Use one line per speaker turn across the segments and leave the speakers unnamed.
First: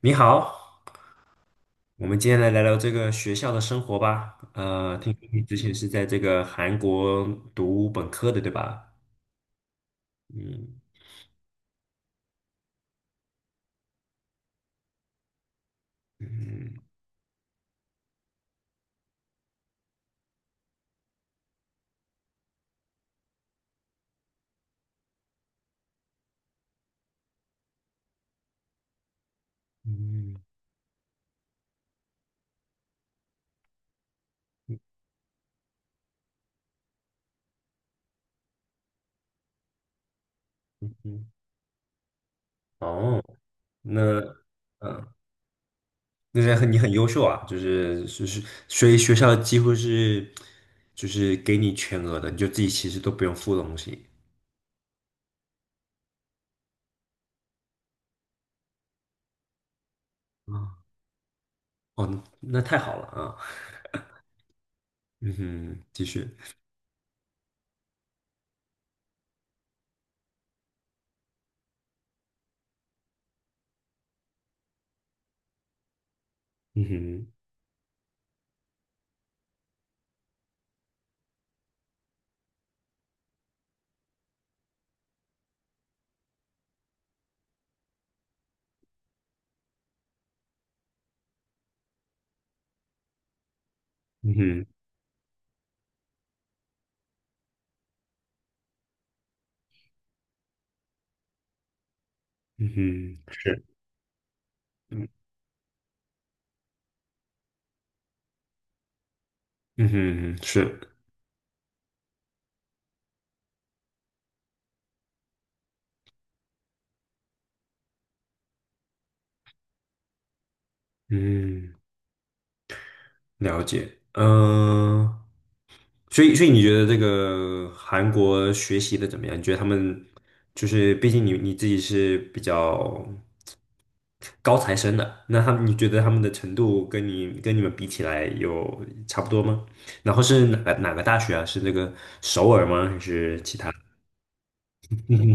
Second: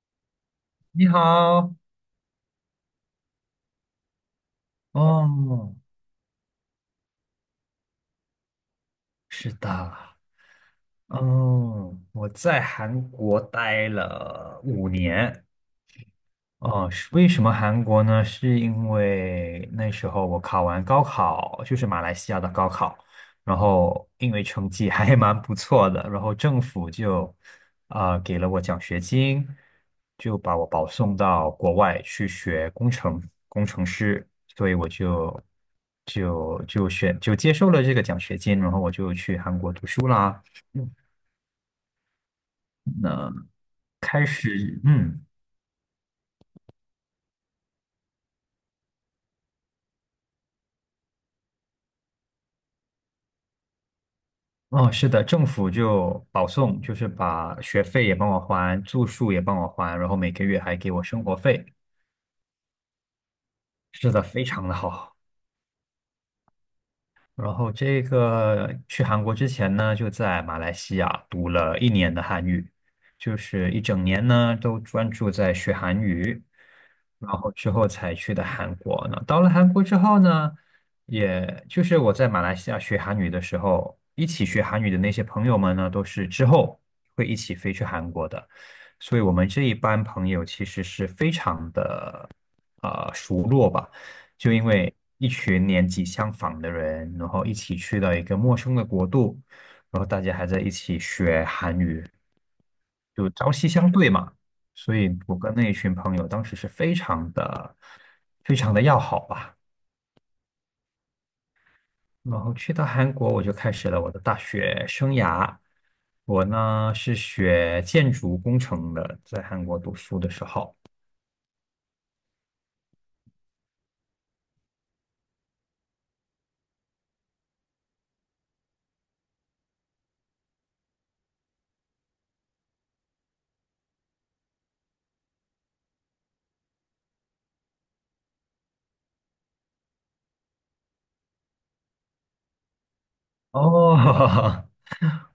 你好，
你好。
我们今天来聊聊这个学校的生活吧。听说你之前
哦，
是在这个韩国读本科的，对吧？
是的。
嗯
哦，我在韩国待了5年。
嗯
哦，是为什么韩国呢？是因为那时候我考完高考，就是马来西亚的高考，然后因为成绩还蛮不错的，然后政府就给了我奖学金，
嗯
就把我保送到国外去学工程工程师，所以
嗯。
我就接受了这个奖学金，然后我就去韩国读书啦。嗯
嗯哦，那
开始
嗯，
嗯。
那是你很优秀啊，就是所以学校几乎是就是给你全额的，你就自己其实都不用付东西。
哦，是的，政府就保送，就是把学费也帮我还，住宿也帮我还，然后每个月还
啊，
给我生活费，
哦，那太好了啊。
是的非常的好。
嗯哼，继续。
然后这个去韩国之前呢，就在马来西亚读了1年的韩语，就是一整年呢都专注在学韩语，
嗯
然
哼，
后之后才去的韩国呢。到了韩国之后呢，也就是我在马来西亚学韩语的时候，一起学韩语的那些朋友们呢，都是之后会一起飞去韩国的，所以我们这一班朋友其实是非常的。啊，熟络吧。
嗯
就因
哼，
为一群年纪相仿的人，然后一起去到一个陌生的国度，然后大家还在一起学韩语，
嗯哼，
就朝
是，
夕相对嘛。所以
嗯
我跟那一群朋友当时是非常的、非常的要好吧。
嗯哼，是。
然后去到韩国，我就开始了我的大学生涯。我呢是学建筑工程的，在韩国读书的时候。
嗯，了解。嗯、所以你觉得这个韩国学习的怎么样？你觉得他们就是，毕竟你自己是比较高材生的，那他们你觉得他们的程度跟你们比起来有差不多吗？然后是哪个大学啊？是那个首尔吗？还是其他？
哦，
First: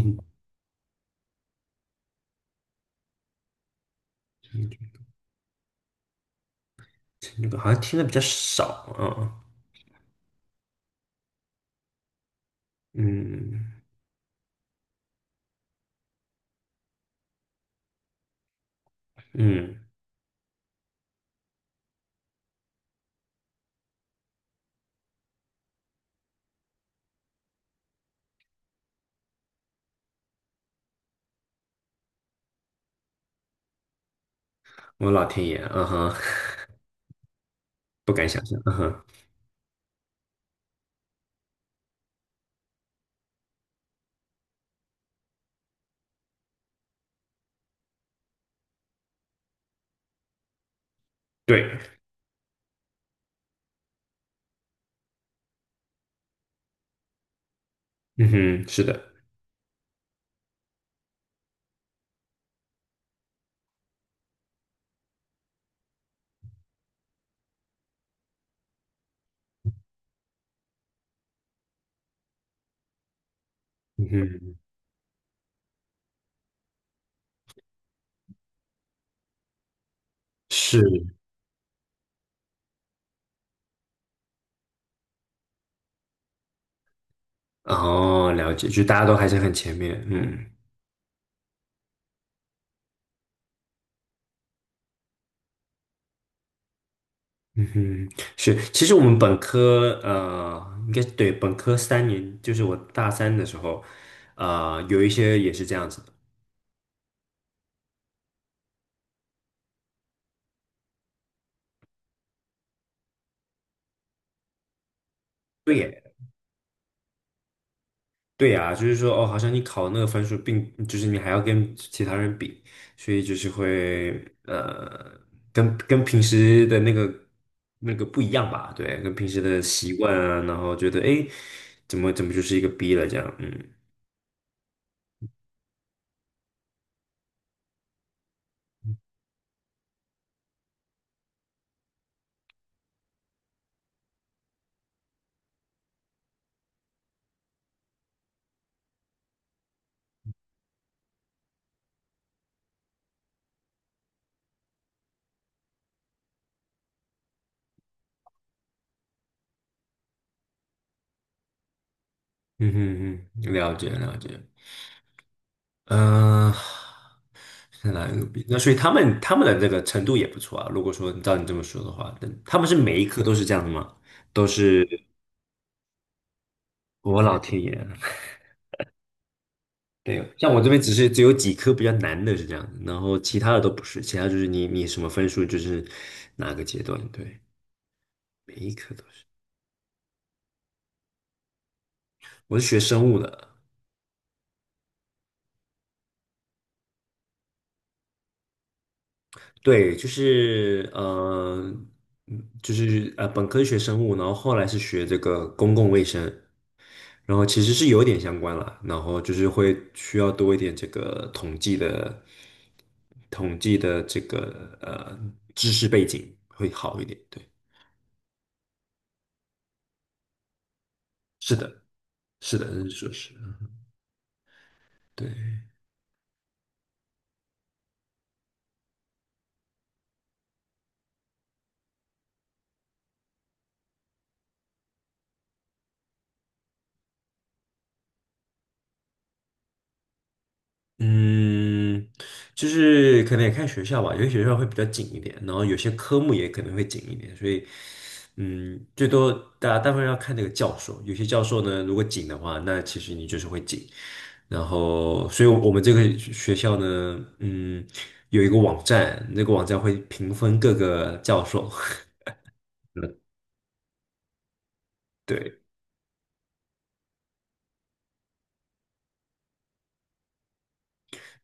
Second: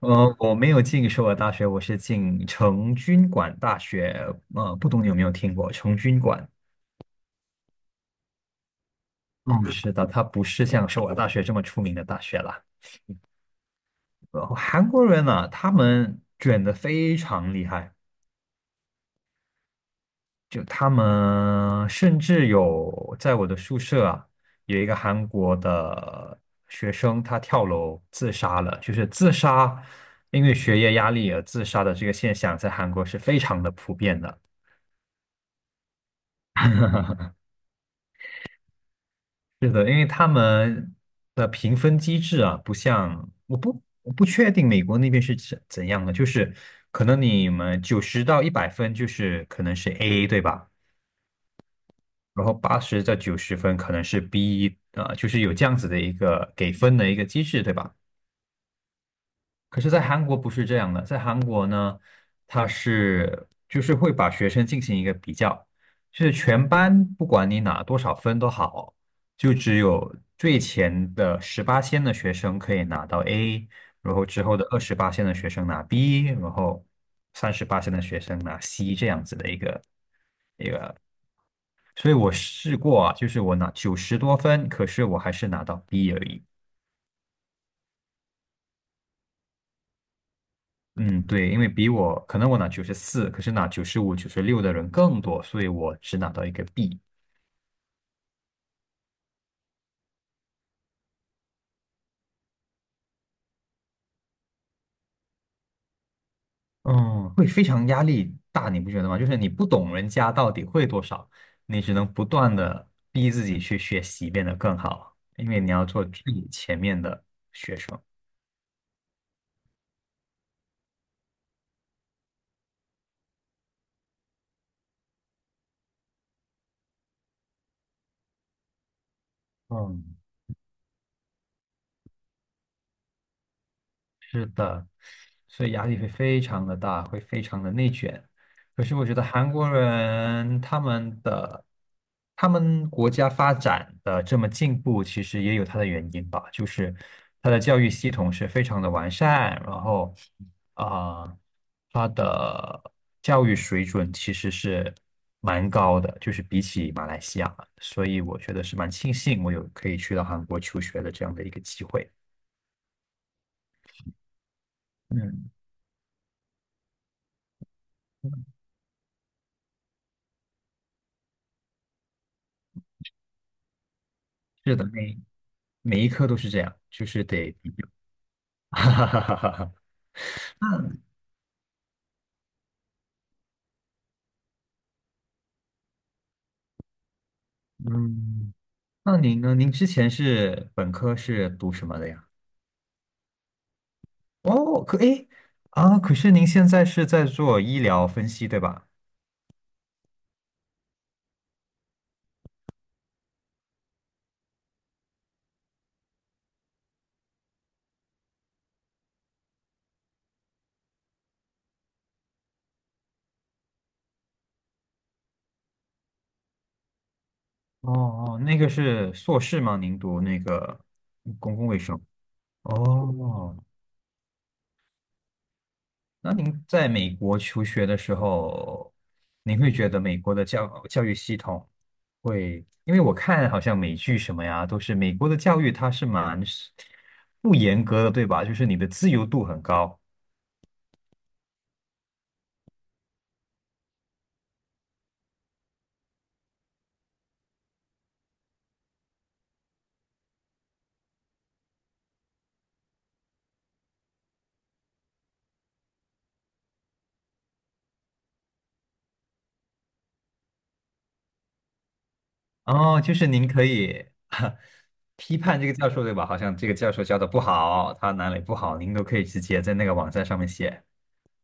我没有进首尔大学，我是进成均馆大学。
嗯
不懂你有没有听过成均馆？
那个好像听的比较少，啊。
嗯，是的，它不是像首尔大学这么出名的大学啦。
嗯
韩国人呢，他们卷得非常厉害，
嗯，
就他们甚至有在我的宿舍啊，有一个韩国的学生，他跳楼自杀了，就是自杀，因为学业压力而自杀的这个现象，在韩国是非常的普遍的。
我老天爷，嗯哼，不敢想象，嗯哼，
是的，因为他们的评分机制啊，不像我不确定美国那边是怎样的，就是可能你们90到100分就是可能是 A,对吧？
对。
然后80到90分可能是 B,就是有这样子的一个给分的一个机制，对吧？
嗯哼，是的，
可是，在韩国不是这样的，在韩国呢，就是会把学生进行一个比较，就是全班不管你拿多少分都好，就只有最前的十八线的学生可以拿到 A,
嗯
然后之
哼，
后的28线的学生拿 B,然后38线的学生拿 C 这样子的一个。
是，
所以我试过啊，就是我拿90多分，可是我还是拿到 B 而已。
哦，了解，就大家都还是很前面，嗯
嗯，对，因为比我可能我拿94，可是拿95、96的人更多，所以我只拿到一个 B。
嗯哼，是，其实我们本科，应该对，本科3年，就是我大三的时候，有一些也是这样子的，
嗯，会非常压力大，你不觉得吗？就是你不懂人家到底会多少，你只能不断的逼自己去学习，变得更好，因为你
对
要
耶
做最前面的学生。
对呀，就是说，哦，好像你考那个分数就是你还要跟其他人比，所以就是会呃，跟平时的那个不一样吧？对，跟平时的习惯
嗯，
啊，然后觉得诶，怎么就是一个 B 了这样？嗯
是的，所以压力会非常的大，会非常的内卷。可是我觉得韩国人他们国家发展的这么进步，其实也有它的原因吧，就是它的教育系统是非常的完善，然后啊、呃它的教育水准其实是蛮高的，就是比起马来西亚，所以我觉得是蛮庆幸我有可以去到韩国求学的这样的一个机会。
嗯嗯嗯，了解了解。
嗯。
嗯、是哪一个 B？那所以他们的这个程度也不错啊。如果说照你这么说的话，但他们是每一科都是这样的吗？都
是的，
是
每一科都是这样，就
我
是
老
得
天
比
爷啊！
较 哈哈哈哈哈。
对，像 我这边
那
只是只有几科比较难的是这样的，然后其他的都不是，其他就是你什么分数就是哪个阶段，对，
嗯，
每一科都
那
是。
您呢？您之前是本科是读什么的呀？
我是学生物的，
哦，可诶啊，可是您现在是在做医疗分析，对吧？
对，就是，本科学生物，然后后来是学这个公共卫生，然后其实是有点相关啦，然后就是会需要多一点这个统计的这个知识背景会好一点，对，
哦哦，那个是硕士吗？您读那个
是
公共卫
的，
生？
是的，是硕士
哦，
对。
那您在美国求学的时候，您会觉得美国的教育系统因为我看好像美剧什么呀，都是美国的教育它是蛮是不严格的，对吧？就是你的自由度很高。
嗯，就是可能也看学校吧，有些学校会比较紧一点，然后有些科目也可能会紧一点，所以，最多大家大部分要看那个教授，有些教授呢，如果紧的话，那其实你就是会紧。然后，所以我们这个学校呢，有一个网站，那个网站会评分各个教授，
哦，就
嗯
是您可以 批判
对
这个教授，对吧？好像这个教授教的不好，他哪里不好，您都可以直接在那个网站上面写。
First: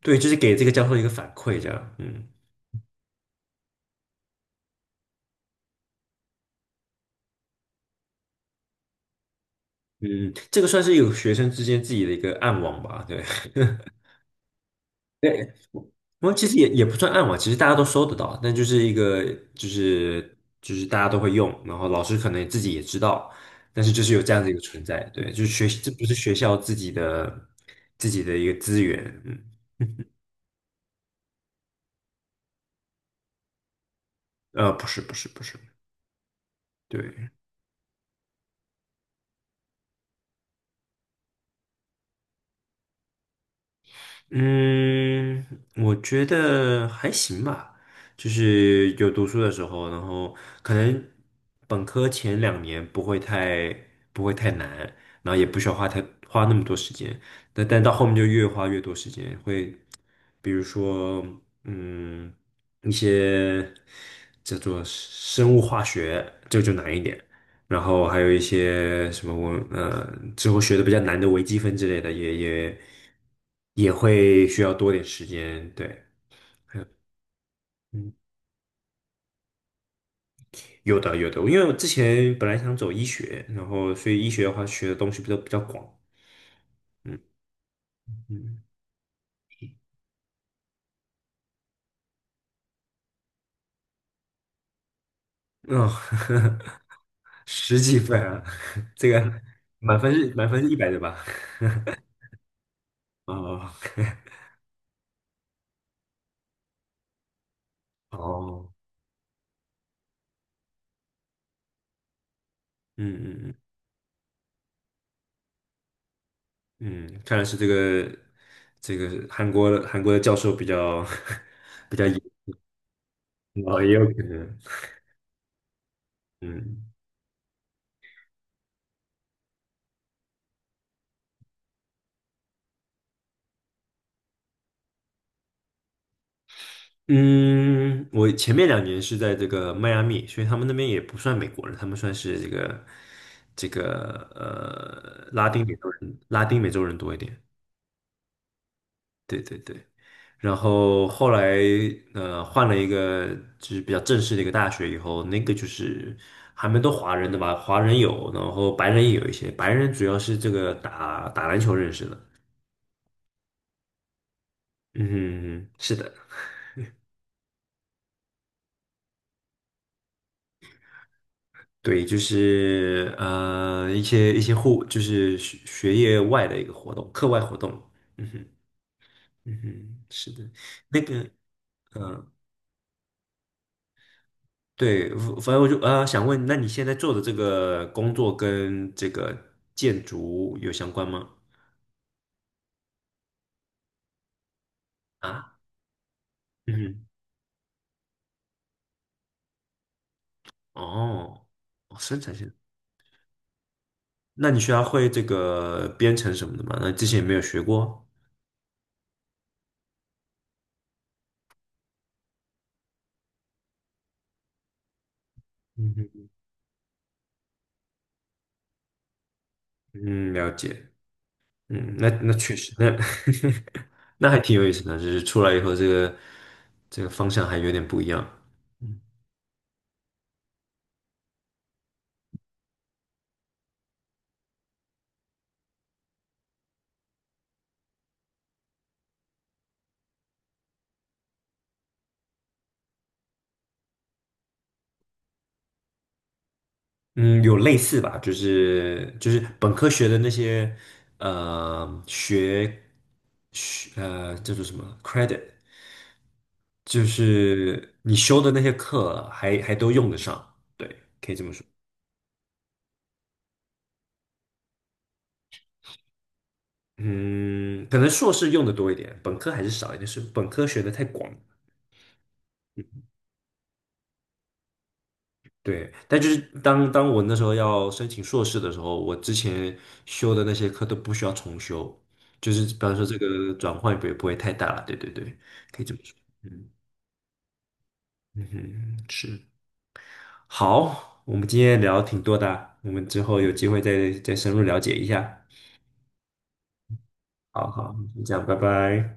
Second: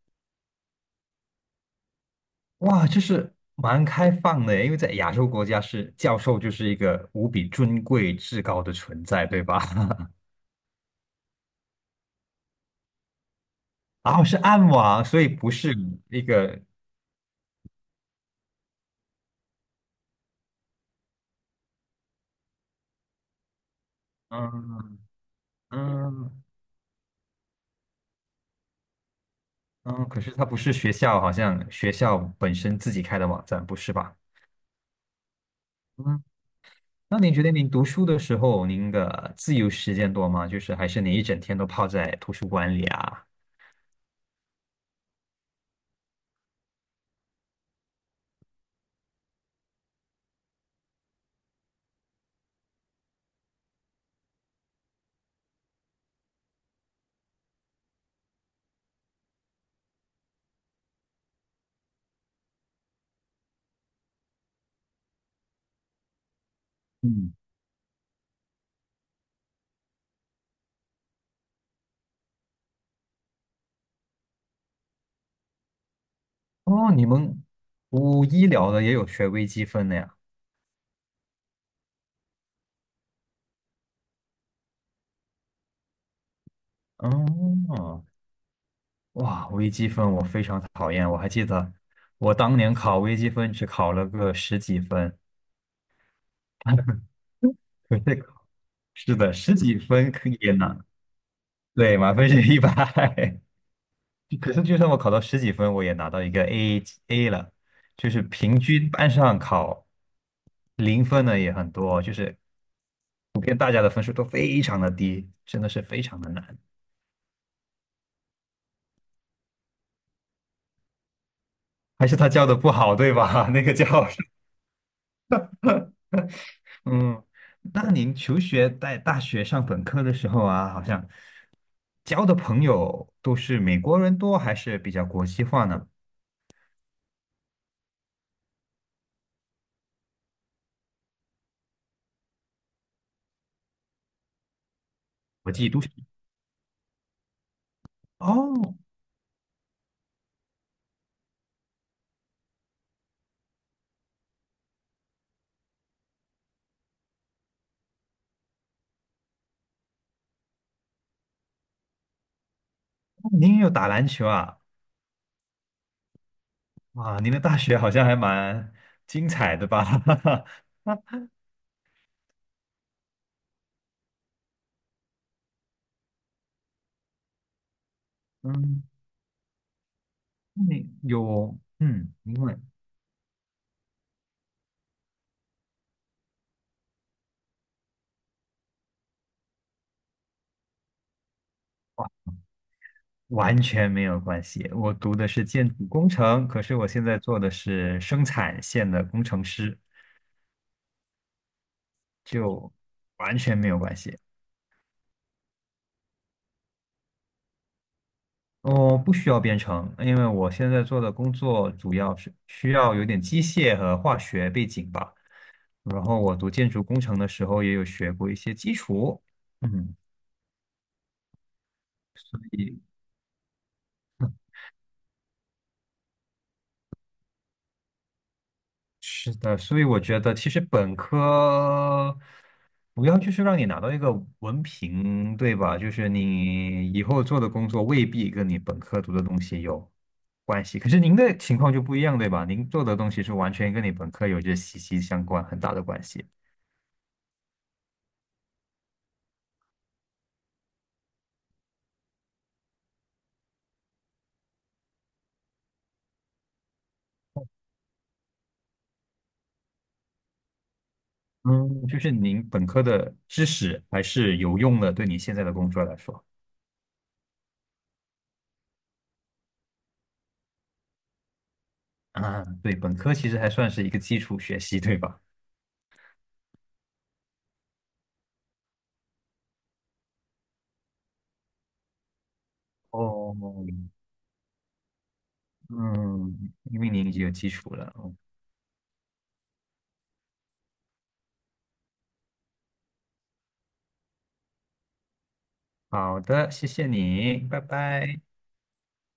对，就是给这个教授一个反馈，这样，
哇，就是蛮开放的耶，因为在亚洲国家是教授就是一个无比尊贵至高的存在，对吧？
嗯，这个算是有学生之间自己的一个暗网吧，对。
然后是暗网，所以不是 一
我其实
个。
也不算暗网，其实大家都搜得到，但就是一个就是大家都会用，然后老师可能自己也知道，但是就是有这样的一个存在，
嗯
对，就是不是学
嗯
校自己的一个资源，嗯，
嗯，可是它不是学校，好像学校本身自己开的网站，不是吧？
不是不是不是，
嗯，那
对，
您觉得您读书的时候，您的自由时间多吗？就是还是你一整天都泡在图书馆里啊？
嗯，我觉得还行吧，就是有读书的时候，然后可能本科前两年不会太难，然后也不需要花那么多时间，但到后面就越花越多时间，会比如说嗯一些叫做生物化学，这个就难一点。
嗯。
然后还有一些什么我之后学的比较难的微积分之类的，也会需要多点时间。对，还有
哦，你们
嗯，
读医疗的也有学微积分的呀？
有的有的，因为我之前本来想走医学，然后所以医学的话学的东西比较广。
哦，
嗯，
哇，微积分我非常讨厌，我还记得我当年考微积分只考了个十几分。
哦，十
可
几分
是
啊，这
是的，
个
十几
满
分
分
可
是
以
满
也
分是一
拿。
百的吧？
对，满分是一百。
哦
可是就算我考到十几分，我也拿到一个 A 了，就是平
哦，
均班上考0分的也很多，就是普
嗯嗯
遍大家的分数都非常的低，真的是非常的难。
嗯嗯，看来是这个韩国的教授比较 比较
还是
严。
他教的不好，对吧？那个
哦，
教
也有可
授。
能，嗯
嗯，那您求学在大学上本科的时候啊，好像交的朋友都是美国人多，还是比较国际化呢？
嗯，我前面两年是在这个迈阿密，所以他们那边也不算美国人，他们算是这个拉
国
丁
际
美
都市
洲人，拉丁美洲人多一点，
哦。
对对对。然后后来换了一个就是比较正式的一个大学以后，那个就是还蛮多华人的吧，华人有，然后白人也有一些，白人主要是这个打打篮球认识的，
哦，您也有打篮球啊？
嗯，是的。
哇，您的大学好像还蛮精彩的吧？
对，就是一些就是学业外的一个活动，课外活动。嗯哼，
嗯，
嗯哼，是的，
那你
那个
有，因为
对，反正我就想问，那你现在做的这个工作跟这个建筑有相关吗？
完全没有关系。我读的是
啊，
建筑工程，可是我
嗯
现在做的是生产线的工程师，
哼，哦，哦，生产线，
就完全没有关系。
那你需要会这个编程什么的吗？那之前有没有学过。
我不需要编程，因为我现在做的工作主要是需要有点机械和化学背景吧。
嗯
然后
哼，
我读建筑工程的时候也有学过一些基础。嗯。
嗯，了解。嗯，那
所
确实，
以。
那 那还挺有意思的，就是出来以后，这个方向还有点不一样。嗯，
是的，所以我觉得其实本科主要就是让你拿到一个文凭，对吧？就是你以后做的工作未必跟你本科读的东西有关系。可是您的情况就不一样，对吧？您做的东西是完全跟你本科有着息息相关，很大的关系。
嗯有类似吧，就是本科学的那些呃学学呃叫做什么 credit，就是你修的那些课还都用得上。对，
嗯，就是您本科的知识还是有用的，对你现在的工作来说。
嗯，可能硕士用的多一点，本科还是少一点，是本科学的太广。
啊，对，本科其实还算是一个基础学习，对吧？
对，但就是当我那时候要申请硕士的时候，我之前修的那些课都不需要重修，就是比方说这
哦，
个转换也不会太大了。对对对，可以这么说。
嗯，
嗯
因为您已经有基础了。
嗯哼，是。好，我们今天聊挺多的啊，我们之后有机会再深入了解一下。
好的，谢谢你，拜
好好，
拜。
就这样，拜拜。